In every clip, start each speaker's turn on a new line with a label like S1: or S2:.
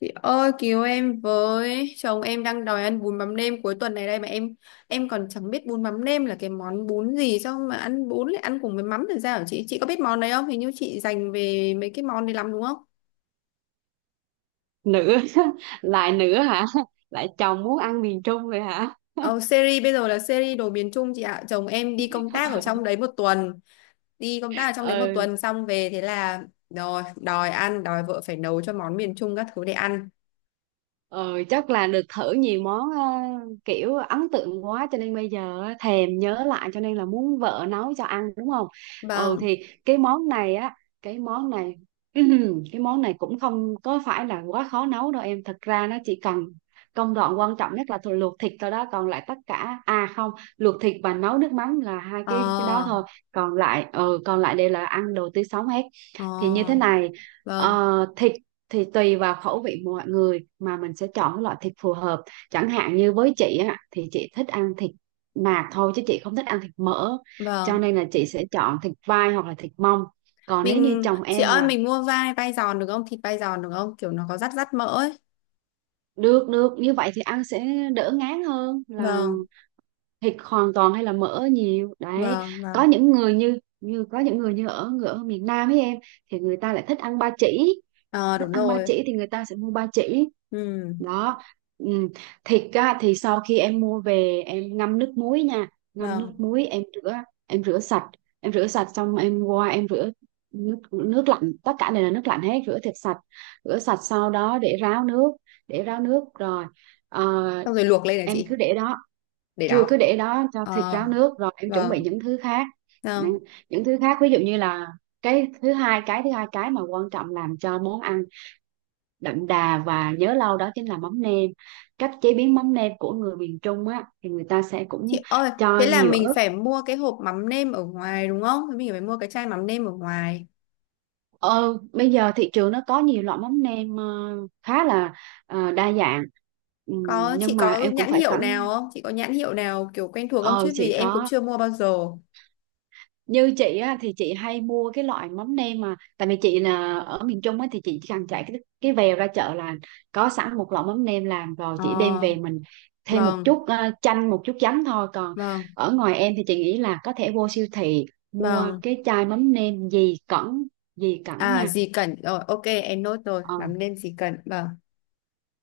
S1: Chị ơi cứu em với, chồng em đang đòi ăn bún mắm nêm cuối tuần này đây mà em còn chẳng biết bún mắm nêm là cái món bún gì, sao mà ăn bún lại ăn cùng với mắm thì sao hả chị? Chị có biết món đấy không? Hình như chị dành về mấy cái món đấy lắm đúng không?
S2: Nữ. Lại nữ hả? Lại chồng muốn ăn miền Trung vậy hả?
S1: Ờ, Series bây giờ là series đồ miền Trung chị ạ, chồng em đi công tác ở trong đấy một tuần, đi công tác ở trong đấy một
S2: Ừ.
S1: tuần xong về thế là rồi đòi ăn, đòi vợ phải nấu cho món miền Trung các thứ để ăn.
S2: Ờ, Chắc là được thử nhiều món, kiểu ấn tượng quá cho nên bây giờ á, thèm nhớ lại cho nên là muốn vợ nấu cho ăn đúng không? Ừ
S1: Vâng.
S2: thì cái món này á, cái món này cái món này cũng không có phải là quá khó nấu đâu em. Thật ra nó chỉ cần công đoạn quan trọng nhất là thôi luộc thịt thôi đó, còn lại tất cả à không, luộc thịt và nấu nước mắm là hai cái đó
S1: Ờ.
S2: thôi. Còn lại còn lại đây là ăn đồ tươi sống hết.
S1: Ờ.
S2: Thì như thế này,
S1: Vâng,
S2: thịt thì tùy vào khẩu vị mọi người mà mình sẽ chọn cái loại thịt phù hợp, chẳng hạn như với chị á thì chị thích ăn thịt nạc thôi chứ chị không thích ăn thịt mỡ, cho
S1: vâng.
S2: nên là chị sẽ chọn thịt vai hoặc là thịt mông. Còn nếu như
S1: Mình
S2: chồng
S1: chị
S2: em
S1: ơi,
S2: là
S1: mình mua vai vai giòn được không? Thịt vai giòn được không? Kiểu nó có rắt rắt mỡ ấy.
S2: được, được như vậy thì ăn sẽ đỡ ngán hơn là
S1: Vâng,
S2: thịt hoàn toàn hay là mỡ nhiều đấy.
S1: vâng, vâng.
S2: Có những người như như có những người như ở người ở miền Nam ấy em, thì người ta lại thích ăn ba chỉ.
S1: Ờ
S2: Thức
S1: đúng
S2: ăn ba
S1: rồi.
S2: chỉ thì người ta sẽ mua ba chỉ
S1: Ừ,
S2: đó. Ừ. Thịt á, thì sau khi em mua về em ngâm nước muối nha, ngâm nước
S1: vâng.
S2: muối em rửa, em rửa sạch em rửa sạch xong em qua em rửa nước nước lạnh, tất cả đều là nước lạnh hết, rửa thịt sạch, rửa sạch sau đó để ráo nước, rồi ờ,
S1: Xong rồi luộc lên hả
S2: em
S1: chị?
S2: cứ để đó,
S1: Để
S2: chưa,
S1: đó.
S2: cứ để đó cho thịt
S1: Ờ,
S2: ráo nước rồi em chuẩn bị
S1: vâng.
S2: những thứ khác.
S1: Vâng.
S2: những những thứ khác ví dụ như là cái thứ hai, cái mà quan trọng làm cho món ăn đậm đà và nhớ lâu đó chính là mắm nêm. Cách chế biến mắm nêm của người miền Trung á thì người ta sẽ cũng
S1: Chị ơi, thế
S2: cho
S1: là
S2: nhiều
S1: mình
S2: ớt.
S1: phải mua cái hộp mắm nêm ở ngoài đúng không? Thế mình phải mua cái chai mắm nêm ở ngoài.
S2: Ờ, Bây giờ thị trường nó có nhiều loại mắm nêm, khá là đa dạng.
S1: Có, chị
S2: Nhưng mà
S1: có
S2: em cũng
S1: nhãn
S2: phải
S1: hiệu nào
S2: cẩn.
S1: không? Chị có nhãn hiệu nào kiểu quen thuộc không,
S2: Ờ
S1: chứ vì
S2: chị
S1: em cũng
S2: có.
S1: chưa mua bao giờ.
S2: Như chị á, thì chị hay mua cái loại mắm nêm mà tại vì chị là ở miền Trung á, thì chị chỉ cần chạy cái vèo ra chợ là có sẵn một lọ mắm nêm làm rồi,
S1: Ờ,
S2: chị đem về mình thêm một
S1: vâng,
S2: chút chanh, một chút giấm thôi. Còn
S1: vâng,
S2: ở ngoài em thì chị nghĩ là có thể vô siêu thị mua
S1: vâng.
S2: cái chai mắm nêm Dì Cẩn, Dì Cẩn
S1: À
S2: nha.
S1: gì cần rồi, ok em nốt rồi,
S2: Ờ.
S1: mắm nêm gì cần. Vâng.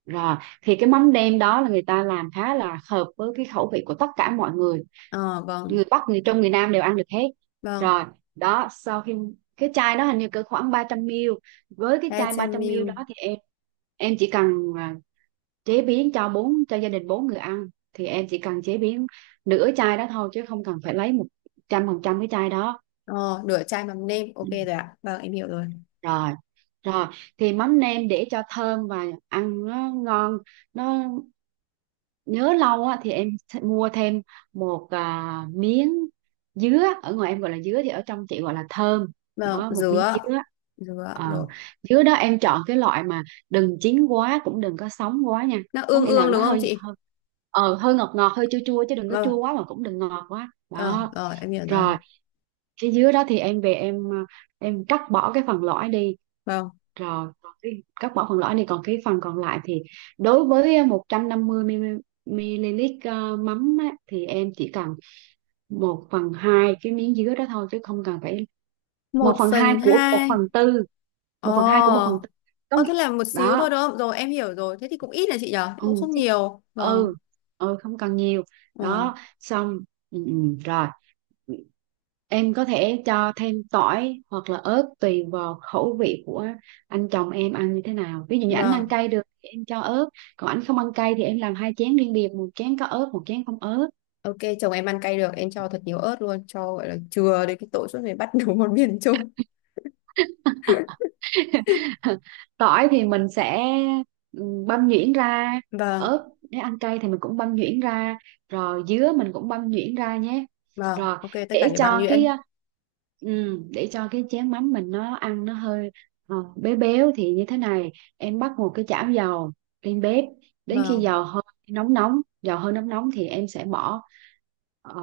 S2: Rồi, thì cái mắm nêm đó là người ta làm khá là hợp với cái khẩu vị của tất cả mọi người.
S1: Ờ vâng,
S2: Người Bắc, người Trung, người Nam đều ăn được hết.
S1: vâng.
S2: Rồi, đó, sau khi cái chai đó hình như cỡ khoảng 300 ml. Với cái chai 300 ml
S1: 300 ml.
S2: đó thì em chỉ cần à, chế biến cho gia đình bốn người ăn thì em chỉ cần chế biến nửa chai đó thôi chứ không cần phải lấy 100% cái chai đó.
S1: Ờ nửa chai mắm nêm,
S2: Ừ.
S1: ok rồi ạ. Vâng, em hiểu rồi.
S2: Rồi, Rồi thì mắm nêm để cho thơm và ăn nó ngon, nó nhớ lâu á, thì em mua thêm một miếng dứa. Ở ngoài em gọi là dứa thì ở trong chị gọi là thơm
S1: Vâng,
S2: đó, một miếng
S1: dứa.
S2: dứa.
S1: Dứa rồi.
S2: Ờ, dứa đó em chọn cái loại mà đừng chín quá cũng đừng có sống quá nha,
S1: Nó
S2: có
S1: ương
S2: nghĩa là
S1: ương
S2: nó
S1: đúng không
S2: hơi
S1: chị?
S2: hơi ờ, hơi ngọt ngọt hơi chua chua chứ đừng có chua
S1: Vâng.
S2: quá mà cũng đừng ngọt quá
S1: Ờ
S2: đó.
S1: rồi, em hiểu rồi.
S2: Rồi, cái dứa đó thì em về em cắt bỏ cái phần lõi đi.
S1: Vâng.
S2: Rồi, còn cái cắt bỏ phần lõi này còn cái phần còn lại thì đối với 150 ml mắm á, thì em chỉ cần một phần 2 cái miếng dứa đó thôi chứ không cần phải một
S1: Một
S2: phần 2
S1: phần
S2: của một
S1: hai.
S2: phần tư một phần 2 của một
S1: Ờ.
S2: phần tư, có
S1: Ờ
S2: nghĩa
S1: thế là một xíu
S2: đó.
S1: thôi đúng không? Rồi em hiểu rồi. Thế thì cũng ít là chị nhở? Thế cũng
S2: ừ,
S1: không
S2: chứ-
S1: nhiều. Vâng.
S2: ừ, ừ, không cần nhiều
S1: Ờ.
S2: đó xong. Ừ, ừ, rồi. Em có thể cho thêm tỏi hoặc là ớt tùy vào khẩu vị của anh chồng em ăn như thế nào. Ví dụ như anh
S1: Vâng.
S2: ăn cay được thì em cho ớt, còn anh không ăn cay thì em làm hai chén riêng biệt, một chén có ớt, một chén không ớt.
S1: Ok, chồng em ăn cay được, em cho thật nhiều ớt luôn, cho gọi là chừa đến cái tội suốt ngày bắt đủ một miền chung.
S2: Tỏi thì mình sẽ ừ, băm nhuyễn ra,
S1: Vâng.
S2: ớt nếu ăn cay thì mình cũng băm nhuyễn ra, rồi dứa mình cũng băm nhuyễn ra nhé.
S1: Vâng,
S2: Rồi,
S1: ok, tất cả
S2: để
S1: đều băm
S2: cho cái
S1: nhuyễn.
S2: ừ, để cho cái chén mắm mình nó ăn nó hơi béo béo thì như thế này em bắt một cái chảo dầu lên bếp, đến khi
S1: Vâng,
S2: dầu hơi nóng nóng, thì em sẽ bỏ ờ,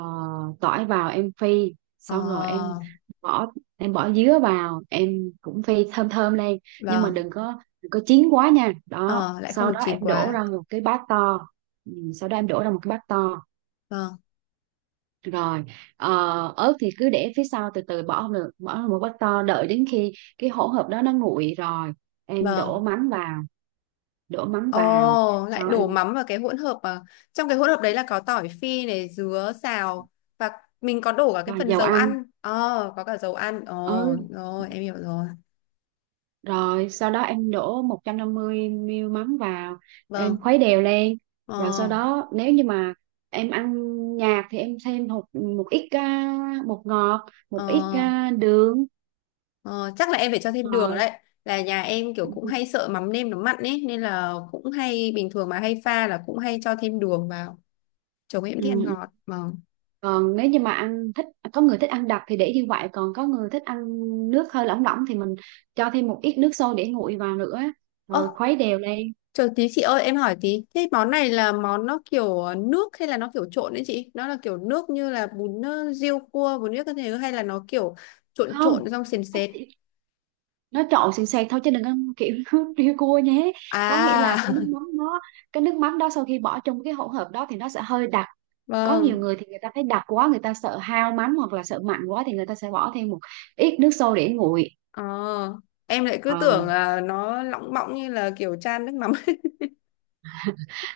S2: tỏi vào em phi, xong rồi
S1: ờ,
S2: bỏ em bỏ dứa vào em cũng phi thơm thơm lên, nhưng mà
S1: vâng,
S2: đừng có chín quá nha. Đó,
S1: ờ, lại không
S2: sau
S1: được
S2: đó
S1: chín
S2: em đổ
S1: quá.
S2: ra một cái bát to. Ừ, sau đó em đổ ra một cái bát to.
S1: Vâng,
S2: Rồi, ờ, ớt thì cứ để phía sau từ từ bỏ, không được bỏ vào một bát to, đợi đến khi cái hỗn hợp đó nó nguội rồi em đổ
S1: vâng.
S2: mắm vào, đổ mắm vào
S1: Ồ, lại
S2: sau
S1: đổ
S2: em
S1: mắm vào cái hỗn hợp mà trong cái hỗn hợp đấy là có tỏi phi này, dứa, xào và mình có đổ cả cái
S2: và
S1: phần
S2: dầu
S1: dầu
S2: ăn.
S1: ăn. Ờ, có cả dầu ăn. Ồ,
S2: Ừ,
S1: rồi, em hiểu rồi.
S2: rồi sau đó em đổ 150 ml mắm vào em
S1: Vâng.
S2: khuấy đều lên. Rồi sau
S1: Ờ,
S2: đó nếu như mà em ăn nhạt thì em thêm một một ít bột ngọt, một ít
S1: ờ,
S2: đường.
S1: ờ, chắc là em phải cho thêm đường
S2: Rồi.
S1: đấy. Là nhà em kiểu cũng
S2: Ừ,
S1: hay sợ mắm nêm nó mặn ấy nên là cũng hay bình thường mà hay pha là cũng hay cho thêm đường vào. Chồng em thích ăn
S2: ừ.
S1: ngọt. Vâng.
S2: Còn nếu như mà ăn thích, có người thích ăn đặc thì để như vậy, còn có người thích ăn nước hơi lỏng lỏng thì mình cho thêm một ít nước sôi để nguội vào nữa,
S1: Ơ
S2: rồi khuấy đều lên.
S1: chờ tí chị ơi em hỏi tí. Thế món này là món nó kiểu nước hay là nó kiểu trộn đấy chị? Nó là kiểu nước như là bún riêu cua, bún riêu các thứ, hay là nó kiểu trộn
S2: Không,
S1: trộn xong sền sệt?
S2: nó trộn sền sệt thôi chứ đừng ăn kiểu nước riêu cua nhé. Có nghĩa là
S1: À
S2: cái nước mắm đó sau khi bỏ trong cái hỗn hợp đó thì nó sẽ hơi đặc. Có nhiều
S1: vâng.
S2: người thì người ta thấy đặc quá, người ta sợ hao mắm hoặc là sợ mặn quá thì người ta sẽ bỏ thêm một ít nước sôi để nguội.
S1: Ờ. Em lại cứ
S2: Ờ,
S1: tưởng là nó lỏng bọng như là kiểu chan nước mắm.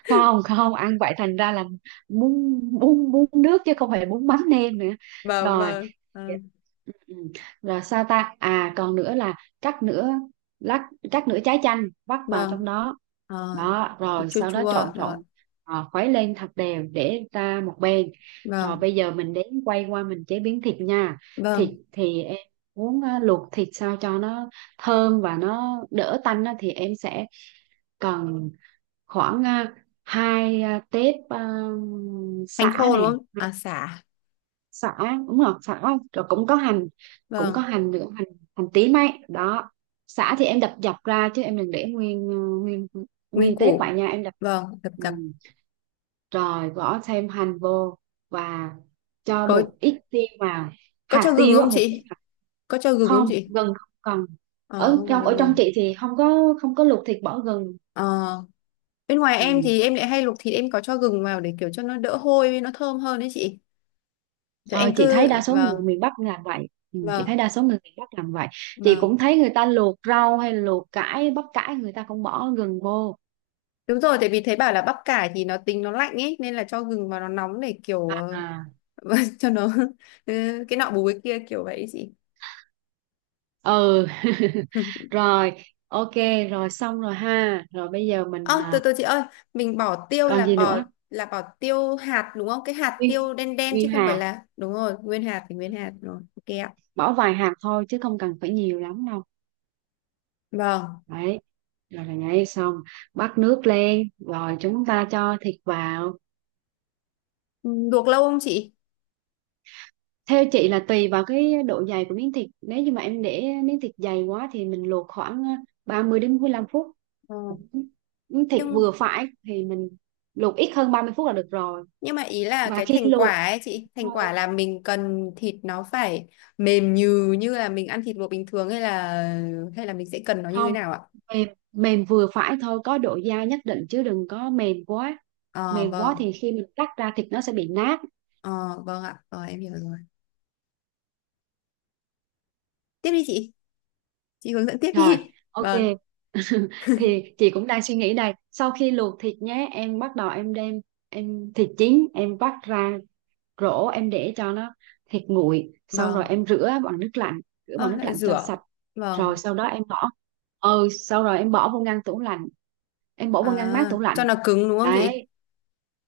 S2: không, không ăn vậy thành ra là bún bún bún nước chứ không phải bún mắm nêm nữa.
S1: Vâng
S2: Rồi.
S1: vâng ừ.
S2: Ừ, ừ. Rồi sao ta, à còn nữa là cắt nửa cắt nửa trái chanh vắt vào
S1: Vâng.
S2: trong đó.
S1: Ờ.
S2: Đó rồi
S1: Chua
S2: sau đó
S1: chua
S2: trộn
S1: rồi.
S2: trộn, khuấy lên thật đều để ra một bên. Rồi
S1: Vâng.
S2: bây giờ mình đến quay qua mình chế biến thịt nha. Thịt
S1: Vâng.
S2: thì em muốn á, luộc thịt sao cho nó thơm và nó đỡ tanh á thì em sẽ cần khoảng hai tép
S1: Hành
S2: sả
S1: khô đúng
S2: này,
S1: không? À sả.
S2: sả, đúng rồi, sả không, rồi cũng có hành, cũng có
S1: Vâng.
S2: hành nữa, hành hành tím ấy đó. Sả thì em đập dập ra chứ em đừng để nguyên nguyên
S1: Nguyên
S2: nguyên tép
S1: củ.
S2: vậy nha, em đập.
S1: Vâng. Đập
S2: Ừ.
S1: đập.
S2: Rồi bỏ thêm hành vô và cho
S1: Có
S2: một ít tiêu vào,
S1: có cho
S2: hạt
S1: gừng
S2: tiêu á,
S1: không
S2: một ít
S1: chị?
S2: hạt.
S1: Có cho gừng không
S2: Không,
S1: chị?
S2: gừng không cần.
S1: Ờ,
S2: Ở
S1: không cần
S2: trong
S1: cho gừng.
S2: chị thì không có, luộc thịt bỏ gừng.
S1: Ờ, bên ngoài
S2: Ừ.
S1: em thì em lại hay luộc thịt em có cho gừng vào để kiểu cho nó đỡ hôi với nó thơm hơn đấy chị. Thì
S2: Ờ,
S1: em
S2: chị thấy
S1: cứ
S2: đa số
S1: vâng,
S2: người miền Bắc làm vậy. Ừ, chị thấy
S1: vâng,
S2: đa số người miền Bắc làm vậy Chị
S1: vâng.
S2: cũng thấy người ta luộc rau hay luộc cải, bắp cải, người ta cũng bỏ gừng vô.
S1: Đúng rồi, tại vì thấy bảo là bắp cải thì nó tính nó lạnh ấy nên là cho gừng vào nó nóng để kiểu
S2: À,
S1: cho nó ừ, cái nọ bù cái kia kiểu vậy ấy chị.
S2: ừ. Rồi, ok. Rồi xong rồi ha. Rồi bây giờ mình
S1: Ơ từ từ chị ơi, mình bỏ tiêu
S2: còn
S1: là
S2: gì nữa.
S1: bỏ tiêu hạt đúng không? Cái hạt
S2: Nguyên
S1: tiêu đen đen chứ
S2: Nguyên
S1: không phải
S2: hạt,
S1: là đúng rồi, nguyên hạt thì nguyên hạt rồi. Ok ạ.
S2: bỏ vài hạt thôi chứ không cần phải nhiều lắm đâu.
S1: Vâng.
S2: Đấy, rồi là nhảy xong, bắt nước lên rồi chúng ta cho thịt vào.
S1: Ừ, luộc lâu không chị?
S2: Theo chị là tùy vào cái độ dày của miếng thịt. Nếu như mà em để miếng thịt dày quá thì mình luộc khoảng 30 đến 45 phút.
S1: Ờ.
S2: Miếng thịt
S1: Nhưng
S2: vừa phải thì mình luộc ít hơn 30 phút là được rồi.
S1: Nhưng mà ý là
S2: Và
S1: cái
S2: khi
S1: thành
S2: luộc
S1: quả ấy chị, thành
S2: thôi,
S1: quả là mình cần thịt nó phải mềm nhừ như là mình ăn thịt luộc bình thường, hay là mình sẽ cần nó như thế
S2: không,
S1: nào ạ?
S2: mềm mềm vừa phải thôi, có độ dai nhất định chứ đừng có mềm quá.
S1: Ờ
S2: Mềm quá
S1: vâng,
S2: thì khi mình cắt ra thịt nó sẽ bị nát.
S1: ờ vâng ạ, ờ em hiểu rồi. Tiếp đi chị hướng dẫn tiếp
S2: Rồi,
S1: đi.
S2: ok.
S1: Vâng,
S2: Thì chị cũng đang suy nghĩ đây. Sau khi luộc thịt nhé, em bắt đầu em đem thịt chín em vắt ra rổ, em để cho nó thịt nguội xong rồi
S1: vâng,
S2: em rửa bằng nước lạnh,
S1: ờ lại
S2: cho
S1: rửa.
S2: sạch. Rồi
S1: Vâng,
S2: sau đó em bỏ, ừ sau rồi em bỏ vô ngăn tủ lạnh, em bỏ vô ngăn mát
S1: à,
S2: tủ
S1: cho
S2: lạnh.
S1: nó cứng đúng không chị?
S2: Đấy,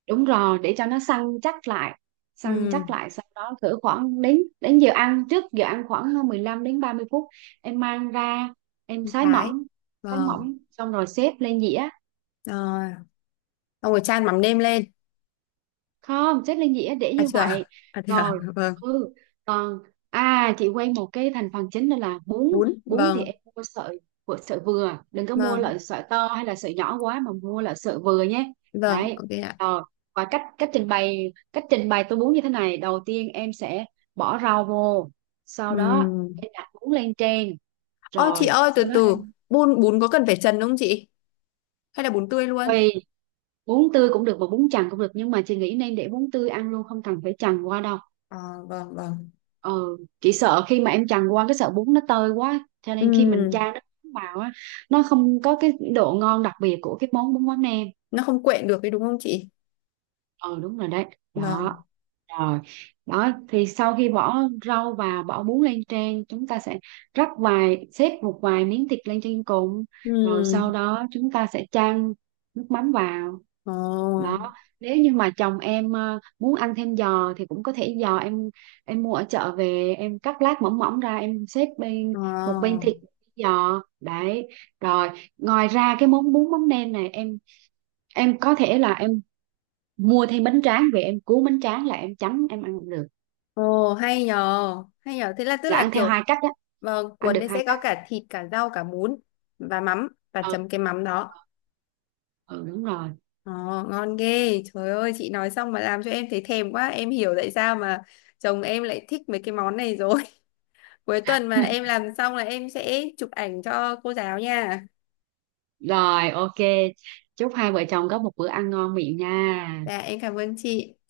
S2: đúng rồi, để cho nó săn chắc lại,
S1: Ừ,
S2: sau đó cỡ khoảng đến, đến giờ ăn, trước giờ ăn khoảng 15 đến 30 phút em mang ra em sái
S1: thái.
S2: mỏng. Sái
S1: Vâng,
S2: mỏng xong rồi xếp lên dĩa,
S1: rồi, xong rồi chan mắm nêm lên.
S2: không, chất lên dĩa để
S1: À
S2: như
S1: chưa,
S2: vậy.
S1: à chưa,
S2: Rồi,
S1: vâng,
S2: ừ, còn à, chị quên một cái thành phần chính đó là bún.
S1: bún,
S2: Bún thì
S1: vâng,
S2: em mua sợi của sợi vừa, đừng có mua
S1: vâng,
S2: loại sợi to hay là sợi nhỏ quá mà mua loại sợi vừa nhé.
S1: vâng,
S2: Đấy.
S1: ok ạ.
S2: Rồi, và cách cách trình bày tô bún như thế này, đầu tiên em sẽ bỏ rau vô,
S1: Ừ.
S2: sau đó em đặt bún lên trên.
S1: Ơ chị
S2: Rồi
S1: ơi từ
S2: sau đó
S1: từ,
S2: em
S1: bún bún có cần phải trần không chị? Hay là bún tươi luôn?
S2: tùy, bún tươi cũng được mà bún chần cũng được, nhưng mà chị nghĩ nên để bún tươi ăn luôn không cần phải chần qua đâu.
S1: À, vâng vâng.
S2: Ừ, chị sợ khi mà em chần qua cái sợi bún nó tơi quá, cho nên khi mình
S1: Ừm,
S2: chan nó màu á, nó không có cái độ ngon đặc biệt của cái món bún mắm nem.
S1: nó không quện được đấy đúng không chị?
S2: Ừ, đúng rồi đấy.
S1: Vâng.
S2: Đó. Rồi, đó thì sau khi bỏ rau và bỏ bún lên trên chúng ta sẽ rắc vài, xếp một vài miếng thịt lên trên cùng, rồi
S1: Ừm,
S2: sau đó chúng ta sẽ chan nước mắm vào.
S1: ồ,
S2: Đó, nếu như mà chồng em muốn ăn thêm giò thì cũng có thể, giò em mua ở chợ về em cắt lát mỏng mỏng ra em xếp bên, một bên
S1: ồ,
S2: thịt một bên giò đấy. Rồi, ngoài ra cái món bún mắm nêm này em có thể là em mua thêm bánh tráng về em cuốn bánh tráng là em chấm em ăn được,
S1: ồ hay nhờ, hay nhờ. Thế là tức
S2: là
S1: là
S2: ăn theo
S1: kiểu
S2: hai cách á,
S1: vâng,
S2: ăn
S1: cuốn
S2: được
S1: đấy sẽ
S2: hai cách.
S1: có cả thịt, cả rau, cả bún và mắm, và
S2: Ừ,
S1: chấm cái mắm đó.
S2: ừ, đúng rồi.
S1: Ồ, ngon ghê. Trời ơi, chị nói xong mà làm cho em thấy thèm quá. Em hiểu tại sao mà chồng em lại thích mấy cái món này rồi. Cuối tuần mà em làm xong là em sẽ chụp ảnh cho cô giáo nha.
S2: Rồi, ok, chúc hai vợ chồng có một bữa ăn ngon miệng nha.
S1: Dạ em cảm ơn chị.